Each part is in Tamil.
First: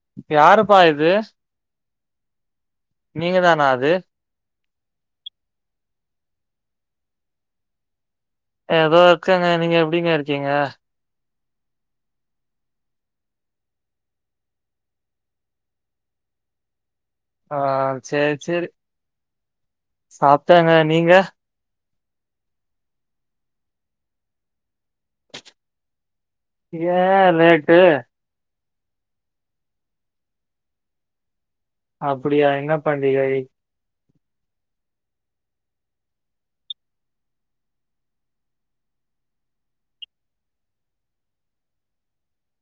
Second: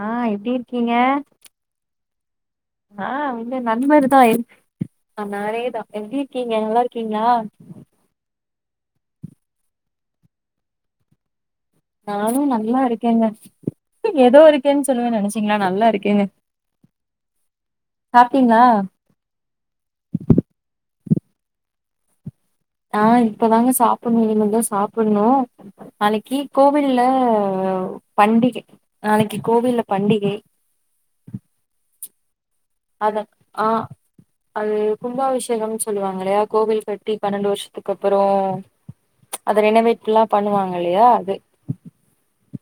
ஆஹ் எப்டி யாருப்பா இருக்கீங்க இது ஆ நீங்க இந்த தானா அது நண்பரு தா எ ஆ நானே தா எப்டி இக்கீங்க நல்லாருக்கீங்ளா ஏதோ இருக்கங்க நீங்க எப்டிங்க இருக்கீங்க நானும் நல்லா இருக்கேங்க ஏதோ இருக்கேன்னு சொல்லுவேனு நெனச்சீங்களா நல்லா இருக்கேங்க ஆ சேர் சாப்ட்டீங்களா செரி சாப்டங்க நீங்க ஆ இப்பதாங்க சாப்ட்டமே இனிமேதா சாப் புட்ணு நாளைக்கி ஏ கோவில்ல லேட்டு பண்டிக நாளைக்கி கோவில்ல பண்டிகை அப்புடியா அத ஆ அது கும்பாபிஷேகம்னு சொல்லுவாங்க இல்லையா கோவில் கட்டி பன்னண்டு வருஷத்துக்கு அப்புறோ அத ரெனவேட்ல்லா பண்ணுவாங்க இல்லையா அது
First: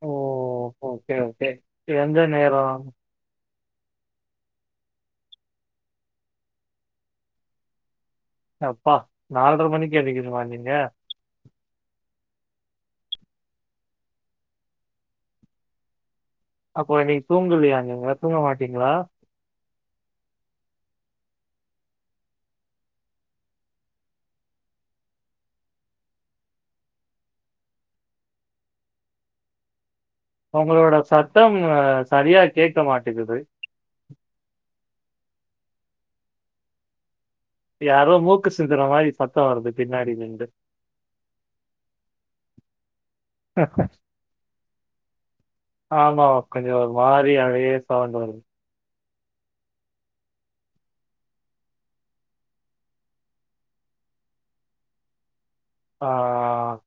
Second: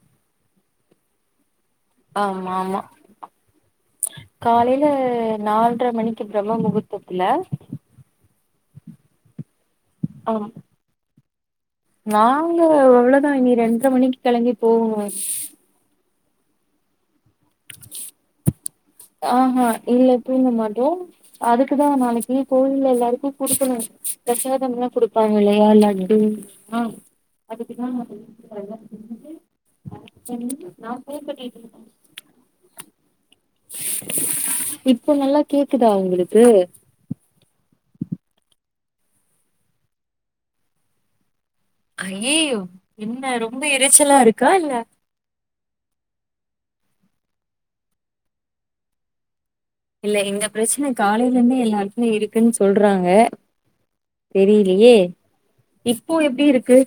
ஓ ஓகே ஓகே எந்த ஆமா நேரோ ஆமா காலையில நால்ர மணிக்கு பிரம்ம முகூர்த்தத்துல அப்பா நால்ர மணிக்கி எந்திக்கணுமா ஆம் நீங்க ங்க அவ்ளோதா இனி ரெண்ட்ர மணிக்கு கெளம்பி போகணு அப்போ நீ தூங்கலயா நீங்க தூங்க மாட்டிங்களா ஆஹ இல்ல தூங்கமாட்ட அதுக்குதா நாளைக்கி கோயில்ல எல்லாருக்கு குடுக்கணு பிரசாதம்லா குடுப்பாங்கில்லையா லட்டு அதுக்குதா [inaudible] நா அவுங்களோட ஃபோன் சத்தம் பண்ணிட்ருந்தே ஆ சரியா கேக்க மாட்டேங்கிது இப்போ நல்லா கேக்குதா உங்களுக்கு யாரோ மூக்கு சிந்துற மாரி சத்த வருது பின்னாடிலேருந்து ஐய்யய்யோ என்ன ரொம்ப எரச்சலா இருக்கா இல்ல கொஞ்ச ஒரு மாரியாவே சவுண்டு வருது இல்ல இந்த பிரச்ன காலையிலேருந்தே எல்லாருக்குமே இருக்குன்னு சொல்றாங்க தெரியிலயே இப்போ எப்டி இருக்கு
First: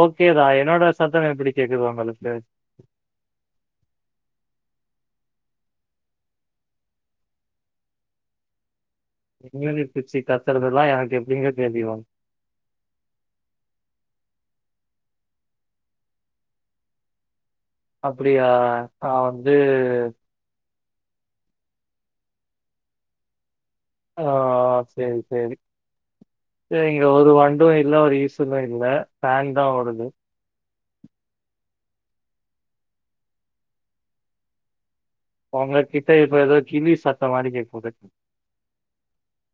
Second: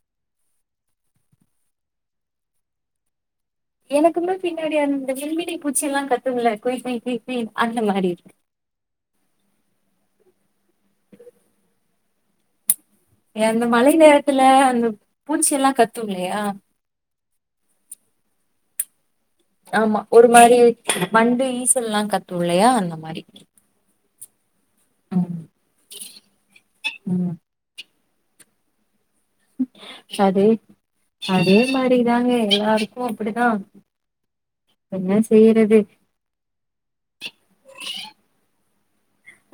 ஓகேதா என்னோட சத்தம் எப்படி கேக்குது ஒங்களுக்கு எனக்குமே பின்னாடி அந்த விண்மினி பூச்சில்லா கத்தும்ல குய் குய் குய் அந்த மாரி இருக்கு எங்கனு எடுத்து வச்சுக்க க்கிறதெல்லா எனக்கு எப்டிங்க தெரியு எ அந்த மழை நேரத்துல அந்த பூச்சி எல்லா கத்து இல்லையா அப்பிடியா ஆமா ஒரு மாரி வண்டு ஈசல்லா கத்து இல்லையா அந்த மாரி ஓஹ் செரி ம் செரி செரிங்க ஒரு ம் வண்டு இல் ல ஒரு ஈசலு இல்ல ஃபான் தா ஓடுது அது அதே மாரிதாங்க எல்லாருக்கு அப்பிடித்தா உங்க கிட்ட இப்ப ஏதோ கிளி சத்தோ மாரி கேக்குது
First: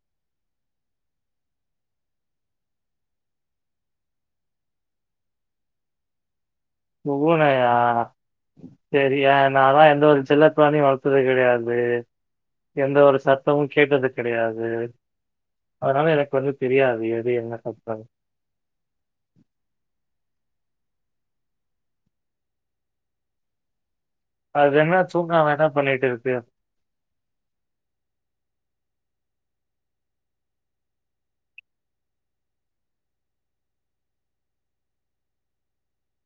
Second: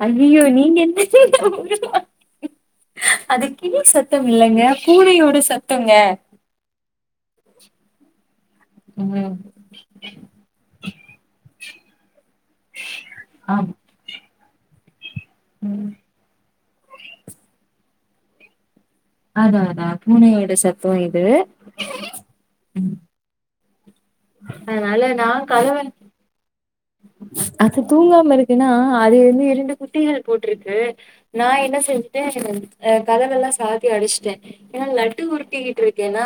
ஐயய்யோ நீங்க என்ன அதுக் கிளி சத்தம் இல்லைங்க பூனையோட சத்தங்க பூனையா சேரியா ம் நாலா எந்த ஒரு செல்லப் பிராணியு வளத்தது கெடையா தூ எந்த ஒரு சத்தமு ஆமா கேட்டது கெடையாது ம் ம் அதனால எனக்கு வந்து தெரியாது எது என்ன [unintelligible] அதா அதா பூனையோட சத்தோ இது ம் அது வேணா அதனால தூங்காம என்ன நா தூங்க வேணா [unintelligible] பண்ணிட்டு இருக்கு? அது தூங்காம இருக்குனா அது வந்து இரண்டு குட்டிகள் போட்ருக்கு நா என்ன செஞ்சுட்டே ஆ கதவெல்லா சாத்தி அடச்சிட்டே ஏனா லட்டு உருட்டிக்கிட்டு இருக்கேனா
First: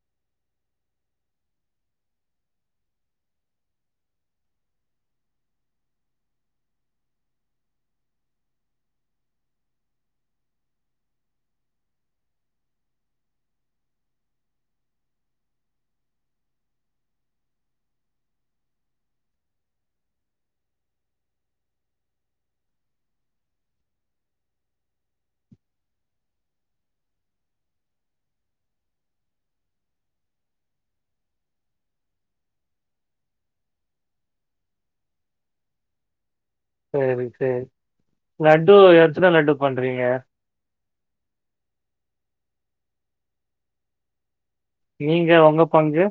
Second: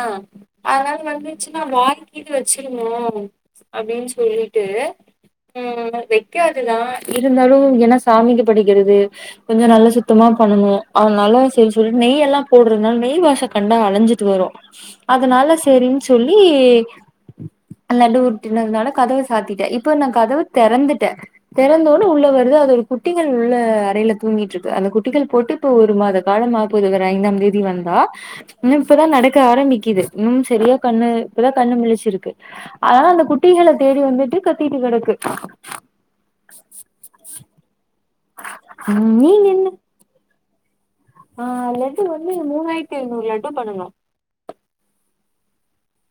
அதனால வந்துச்சுன்னா வாய கீய வச் ச்சிருமோ அப்டின் சொல்லிட்டு ம் வைக்காதுதா இருந்தாலு ஏனா சாமிக்கு படைக்கறது கொஞ்சோ நல்லா சுத்தமா பண்ணணு அதனால சரி சொல்லிட்டு நெய் எல்லா போட்றனால நெய் வாசக் கண்டா அலைஞ்சிட்டு வரு அதனால சேரின் சொல்லி லட்டு உருட்டினதுனால கதவ சாத்திட்டே இப்ப நா கதவ தெறந்துட்டே தெறந்தோட்ன உள்ள வருது அதோட குட்டிகள் உள்ள அறைல தூங்கிட்ருக்கு அந்த குட்டிகள் போட்டு இப்ப ஒரு மாத காலம் ஆப்போது வர்ற ஐந்தாம் தேதி வந்தா இன்னு இப்பதா நடக்க ஆரம்பிக்குது இன்னும் செரியா கண்ணு இப்பதா கண்ணு முழிச் சு இருக்கு அதால அந்த குட்டிகள தேடி வந்துட்டு கத்திட்டு கெடக்கு சரி, சரி. லட்டு ம் எத்தன நீங்க லட்டு என்ன பண்றீங்க ஆ லட்டு வந்து மூணாயரத்து ஐநூறு லட்டு பண்ணணு நீங்க உங்க பங்கு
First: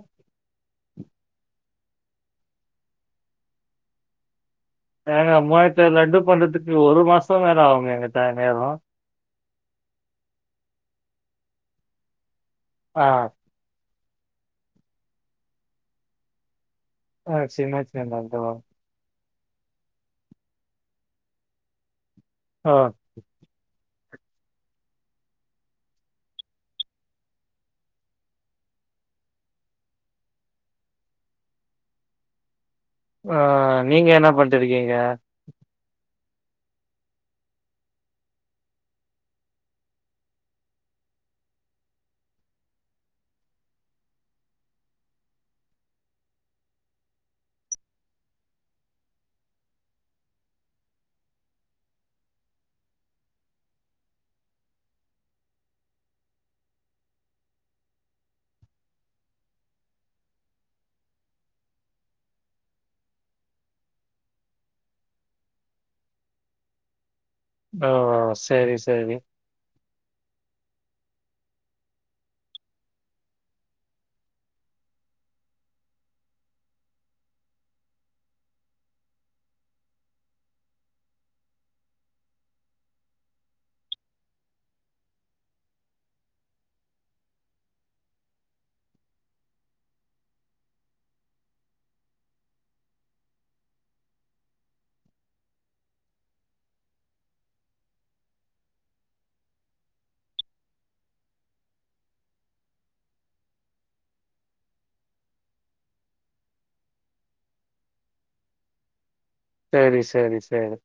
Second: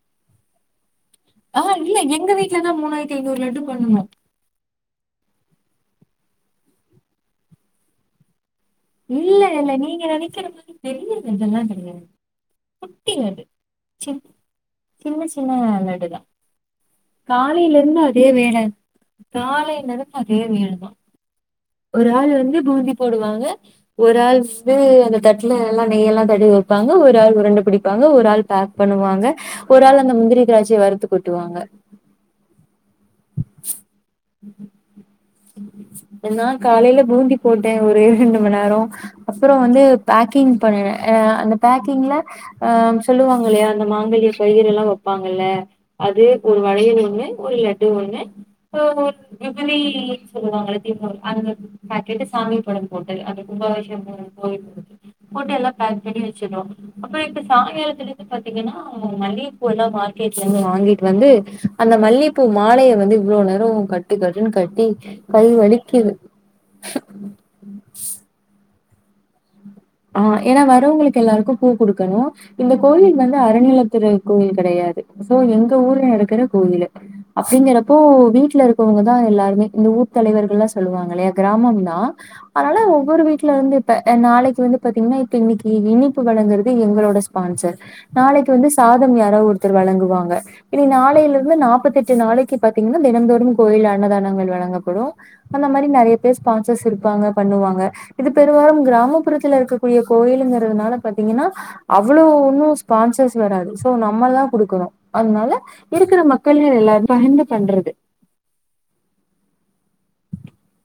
ஆ இல்ல எங்க வீ்ட்ல தா மூணாயிரத்தி ஐநூறு லட்டு பண்ணணு ஏங்க மூவாயிரத்து ஐநூறு லட்டு பண்றதுக்கு ஒரு மாசம் மேல ஆவுங்க எங்க டைம் நேரோ இல்ல இல்ல நீங்க நெனைக்கிற மாதிரி பெரிய லட்டெல்லா கெடையாது ஆ குட்டி லட்டு சின் சின்ன சின்ன லட்டுதா ஆ சின்ன காலைலேர்ந்து சின்ன அதே லட்டுவா? வேல காலைலேருந்து அதே வேல தா ஒரு ஆள் வந்து ஓ! பூந்தி போடுவாங்க ஒரு ஆள் இது அந்த தட்ல எல்லா நெய்யெல்லா தடவி வைப்பாங்க ஒரு ஆள் உருண்ட பிடிப்பாங்க ஒரு ஆள் பேக் பண்ணுவாங்க ஒரு ஆள் அந்த முந்திரி திராட்சய வறுத்து கொட்டுவாங்க ஆ நீங்க என்ன பண்ட்டுருக்கீங்க நா காலைல பூந்தி போட்டே ஒரு ரெண்டு மண்ணேரோ அப்ற வந்து பேக்கிங் பண்ணுனே ஆ அந்த பேக்கிங்ல ஆ சொல்லுவாங்க இல்லயா அந்த மாங்கல்ய கயிறு எல்லா வைப்பாங்கல்ல அது ஒரு வளையல் ஒண்ணு ஒரு லட்டு ஒண்ணு ஆ [unintelligible] சொல்வாங்க இல்ல [unintelligible] பாக்கெட்டு சாமி படம் போட்டுது அந்த கும்பாபிஷேகம் [unintelligible] போட்டு எல்லா பாக் பண்ணி வச்சிருவோ அப்ற இப்ப சாய்ங்காலத்துல பாத்தீங்கனா மல்லிகப்பூ எல்லா மார்க்கெட்லருந்து வாங்கிட்டு வந்து அந்த மல்லி பூ மாலைய வந்து இவ்ளோ நேரொ கட்டு கட்டுன்னு கட்டி கை வலிக்குது ஓ சரி ச சரி ஆ ஏனா வரவங்களுக்கு எல்லாருக்கு பூ குடுக்கணு இந்த கோயில் வந்து அறநிலத்துற கோயில் கெடையாது சோ எங்க ஊர்ல இருக்குற கோயிலு அப்டிங்கறப்போ வீட்ல இருக்கவங்கதா எல்லாருமே இந்த ஊர் தலைவர்கள்லா சொல்லுவாங்க இல்லயா கிராமம் தா அனால ஒவ்வொரு வீட்லருந்து இப்ப ஆ நாளைக்கு வந்து பாத்திங்னா இப்ப இன்னைக்கு இனிப்பு வழங்குறது எங்களோட ஸ்பான்சர் நாளைக்கு வந்து சாதம் யாரோ ஒருத்தர் வழங்குவாங்க இனி நாளைலந்து நாப்பத்தெட்டு நாளைக்கு பாத்தீங்கன்னா தினமந்தோறும் கோயில் அன்னதானங்கள் வழங்கப்படும் அந்த மரி நறய பேர் ஸ்பான்சர்ஸ் இருப்பாங்க பண்ணுவாங்க இது பெரு வாரம் கிராமப்புறத்து ல இருக்க கூடிய கோயிலுங்கிறதுனால பாத்தீங்கன்னா அவ்ளோ ஒன்னு ஸ்பான்சஸ் வராது சோ நம்ம தா குடுக்கணு அதனால இருக்கற மக்கள்கள் எல்லாரு பகிர்ந்து பண்றது சேரி சேரி சேரி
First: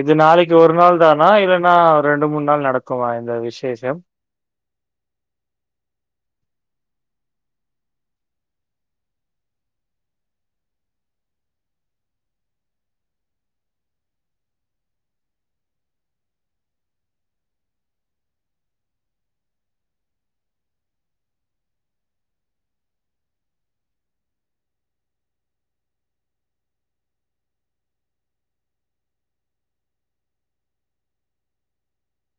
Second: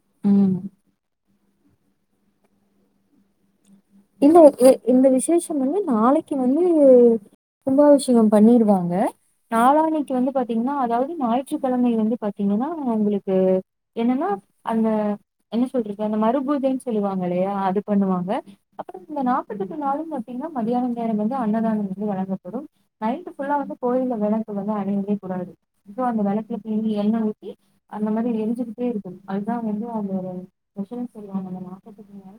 இது நாளைக்கு ம் ஒரு நாள் தானா இல்ல னா ரெண்டு மூணு நாள் நடக்குமா இந்த விஷேஷ இல்ல இ இந்த விசேஷம் வந்து நாளைக்கு வந் து கும்பாபிஷேகம் பண்ணிருவாங்க நாளானைக்கு வந்து பாத்தீங்னா அதாவது ஞாயிற்றுக்கெழமை வந்து பாத்தீங்கன்னா உங்களுக்கு என்னனா அந்த என்ன சொல்றது அந்த மறு பூஜைன்னு சொல்லுவாங்க இல்லையா அது பண்ணுவாங்க அப்ற இந்த நாற்பத்தெட்டு நாளும் பாத்தீங்னா மதியான நேரம் வந்து அன்னதானம் வந்து வழங்கப்படும் நைட்டு ஃபுல்லா வந்து கோயில்ல விளக்கு வந்து அணையவே கூடாது இப்போ அந்த விளக்குல டெய்லி எண்ணெ ஊத்தி அந்த மரி எரிஞ்சுக்கிட்டேருக்கணு அதுதா வந்து அந்த [unintelligible] சொல்லுவங்க அந்த நாற்பத்தெட்டு நாள்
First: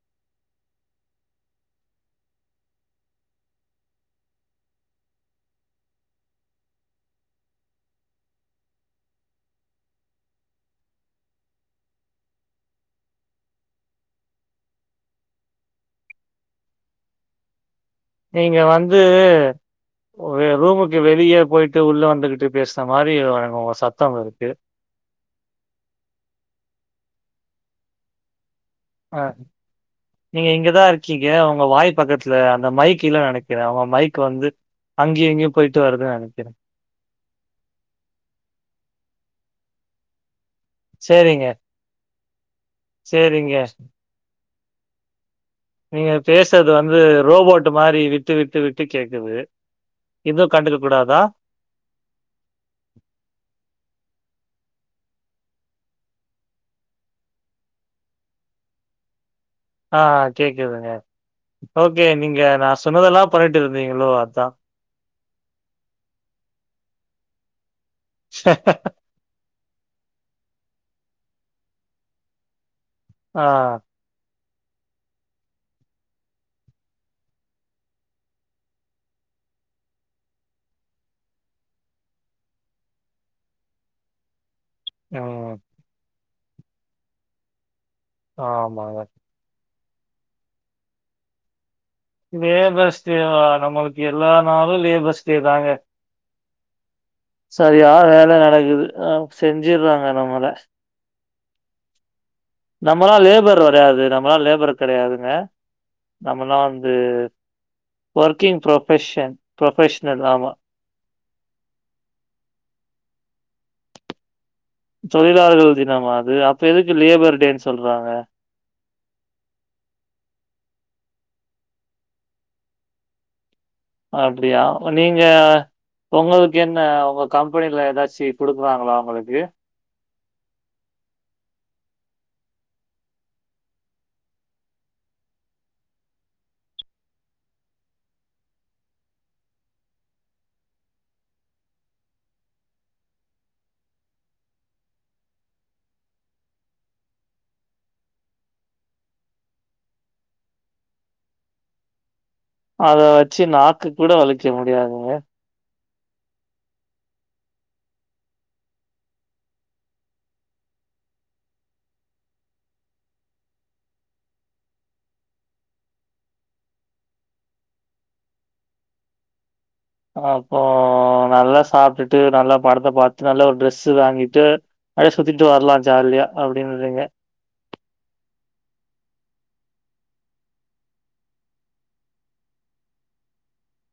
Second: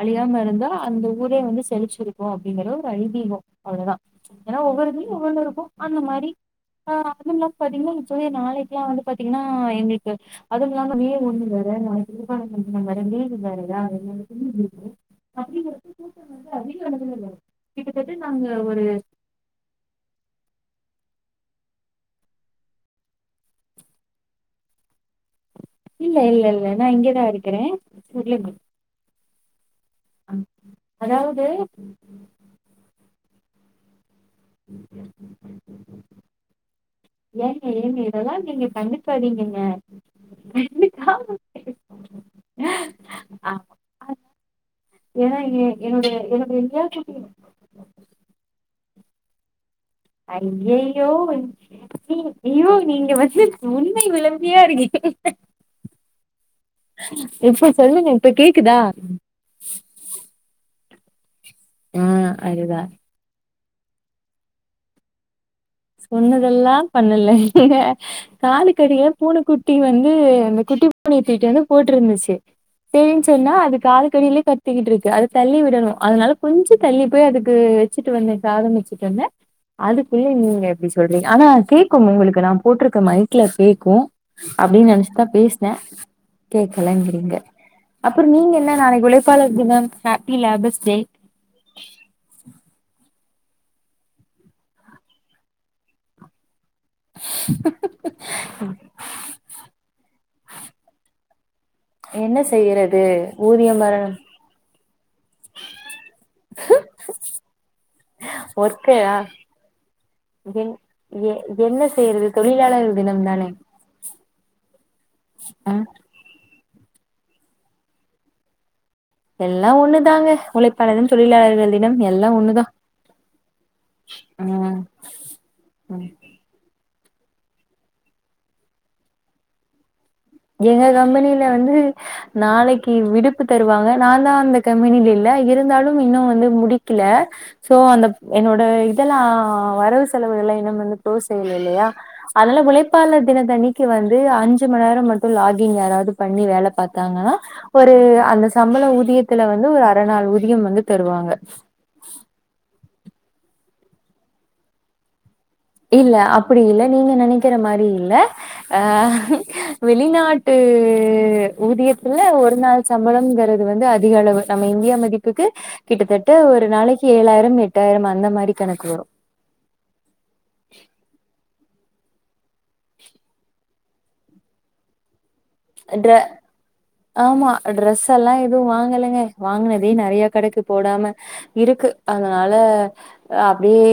அணையாம இருந்தா அந்த ஊரே வந்து செலிச்சுருக்கு அப்டிங்கற ஒரு ஐதீகம் அவ்ளோ தா ஏனா ஒவ்வொருயு ஒவ்வொருக்கு அந்த மாரி ஆ அது இல்லாம பாத்தீங்னா இதுவே நாளைக்குலா வந்து பாத்தீங்னா எங்களுக்கு அது இல்லாம மே ஒண்ணு வேற நாளைக்கும் [unintelligible] வேற லீவு வேறயா அப்டின்கரப்போ கூட்டம் வந்து அதிக அது நீங்க வந்து ஒரு ரூமுக் கு வெளியே போயிட்டு உள்ள வந்துகிட்டு பேசின மாதிரி உங்க சத்தம் இருக்கு இல்ல இல்ல இல்ல நான் இங்கேதான் இருக்கிறேன் தெரியல அஹ் நீங்க இங்கதான் இருக்கீங்க அதாவது உங்க வாய் பக்கத்துல அந்த மைக் இல்ல நனெக்கிறேன் உங்க மைக் வந்து அங்கேயும் எங்கயும் போயிட்டு வருது நினைக்கிறேன் ம் செரிங்க செரிங்க ஆ ஏன்னா எ என்னோட நீங்க என்னோட பேசறது எங்கயா வந்து குட்டி ரோபோட் மாதிரி விட்டு விட்டு விட்டு விட்டு கேக்குது இது கண்டுக்க ஐய்யயோ கூடாதா நீ ஐயோ நீங்க வந்து உண்மை விளம் பியா இருக்கீங்க இப்ப சொல்லுங்க இப்ப கேக்குதா ஆ கேக்குதுங்க ஆ ஓகே நீங்க அதுதா நான் சொன்னதெல்லாம் பண்ணிட்டு இருந்தீங்களோ அதான் சொன்னதெல்லாம் பண்ணலங்க காலு கடிய பூனைக்குட்டி வந் து அந்த குட்டி பூனைய தூக்கிட்டு வந்து போட்டு இருந்துச்சு செரின்னு ஆ சொன்னா அது காலுக்கு கடியையிலயே க சுத்திக்கிட்டு இருக்கு அதை தள்ளி விடணும் அதனால கொஞ்சம் தள்ளி போய் அதுக்கு வச்சுட்டு வந்தேன் சாதம் வச்சுட்டு வந்தேன் அதுக்குள்ள நீங்க இப்டி சொல்றீங்க ஆனா கேக்கும் உங்களுக்கு நான் போட்டிருக்க மைக்ல கேட்கும் அப்படின்னு நினைச்சிதான் ம் பேசினேன் கேக்கலங்கிறீங்க அப்புறம் நீங்க என்ன ஆமாங்க நாளைக்கு உழைப்பாளர் தினம் ஹாப்பி லேபர்ஸ் டே அ நம்மளுக்கு எல்லா நாளும் லேபர்ஸ் டே தாங்க சரியா வேலை நடக்குது அஹ் செஞ்சடுறாங்க நம்மால என்ன செய்யறது நம்மலாம் லேபர் ஊதிய வராது மரணம் நம்மளாம் லேபர் கிடையாதுங்க நம்மலாம் வந்து ஒர்க்கிங் ஒர்க்கரா ப்ரொபஷன் ப்ரொபஷனல் ஆமா என் எ என்ன செய்யறது தொழிலாளர்கள் [inaudible] ஆ தொழிலார்கள் தினமா அது அப்ப எதுக்கு லேபர் டேன்னு சொல்றாங்க எல்லாம் ஒண்ணுதாங்க உழைப்பாளர்தினம் தொழிலாளர்தினம் எல்லாம் ஒண்ணுதான் அப்படியா நீங்க உங்களுக்கு என்ன உங்க கம்பெனில ஏதாச்சும் கொடுக்குறாங்களா உங்களுக்கு எங்க கம்பெனில வந்து நாளைக்கு விடுப்பு தருவாங்க நான் தான் அந்த கம்பெனில இல்ல இருந்தாலும் இன்னும் வந்து முடிக்கல சோ அந்த என்னோட இதெல்லாம் வரவு செலவுகள் எல்லாம் இன்னும் வந்து க்ளோஸ் செய்யல இல்லையா அதெல்ல உழைப்பாளர் தினத்தணிக்கு வந்து அஞ்சு மணி நேரம் மட் டு லாகிங் யாராவது பண்ணி வேலை பாத்தாங்கன்னா ஒரு அந்த சம்பள ஊதியத்துல வந்து ஒரு அரநாள் ஊதியம் வந்து தருவாங்க அத வச்சு நாக்கு கூட வழிக்க முடியாதுங்க இல்ல அப்படி இல்ல நீங்க நினைக்கிற மாரி இல்ல அ வெளிநாட்டு ஊதியத்துல ஒரு நாள் சம்பளம்ங்கிறது வந்து அதிக அளவு நம்ம இந்தியா மதிப்புக்கு கிட்டத்தட்ட ஒரு நாளைக்கு ஏழாயிரம் எட்டாயிரம் அந்த மாரி கணக்கு வரும் அப்போ நல்ல சாப்பிட்டுட்டு நல்லா படத்தை பாத்து நல்ல ஒருடிரெஸ் வாங்கிட்டு சுத்திட்டு வரலா ட்ரெ ஜாலியா அப்டின்றீங்க. ஆமா ட்ரெஸ் எல்லாம் எ எதுவும் வாங்கலைங்க வாங்கினதே நிறைய கடக்கு போடாம இருக்கு அதனால அப்டியே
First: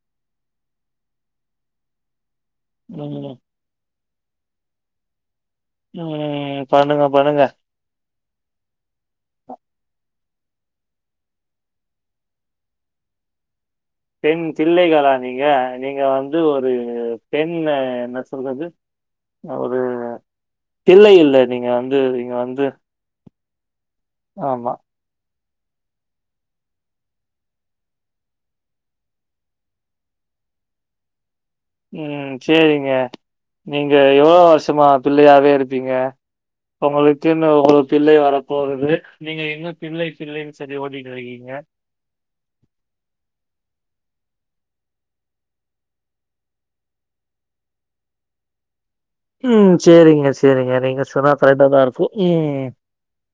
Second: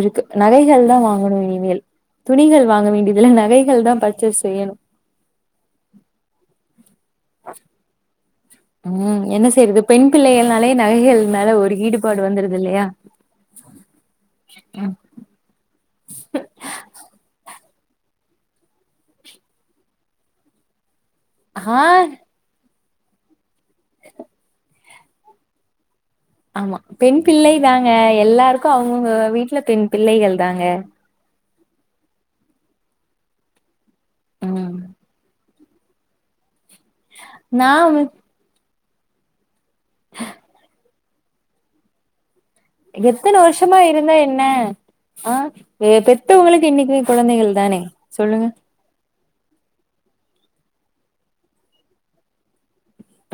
இருக்கு நகைகள் தான் வாங்கணும் இனிமேல் துணிகள் வாங்க வேண்டியதுல்ல ம் நகைகள் தான் பர்ச்சேஸ் செய்யணும் ம்ம்ம் பண்ணுங்க பண்ணுங்க ம் என்ன செய்றது பெண் பிள்ளைகள் நாளைய நகைகள்னால ஒரு ஈடுபாடு வந்துடுது இல்லையா பெண் பிள்ளைகளா நீங்க நீங்க வந்து ஒரு பெண்ண என்ன சொல்றது ஒரு இல்லை இல்லை நீங்க ஆ வந்து நீங்க வந்து ஆமா ஆமா பெண் பிள்ளை தாங்க எல்லாருக்கும் அவங்கவுங்க வீட்டுல பெண் பிள்ளைகள் தாங்க ம் சைரிங்க நீங்க எவ்வளோ ம் வருஷமா பிள்ளையாவே இருக்கு இருப்பீங்க உங்களுக்குன்னு நா ஒரு பிள்ளை வரப்போது மிஸ் நீங்க என்ன பிள்ளை பிள்ளைன்னு சரி ஓடி [unintelligible] எத்தன வருஷமா இருந்தா என்ன ஆ பெத்தவங்களுக்கு என்னைக்குமே கொழந்தைக தானே சொல்லுங்க ம் சேரிங்க சேரிங்க நீங்க சொன்னா கரைட்டாதாருக்கு ம்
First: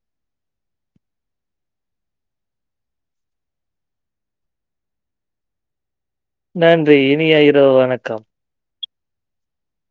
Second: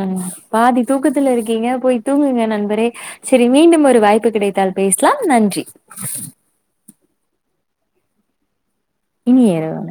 ம் பாதி தூக்கத்துல இருக்கீங்க போய் தூங்குங்க நண்பரே செரி மீண்டும் ஒரு வாய்ப்பு கிடைத்தால் பேஸ்லாம் நன்றி நன்றி இனிய இரவு வணக்கம் இனி ஏற வேண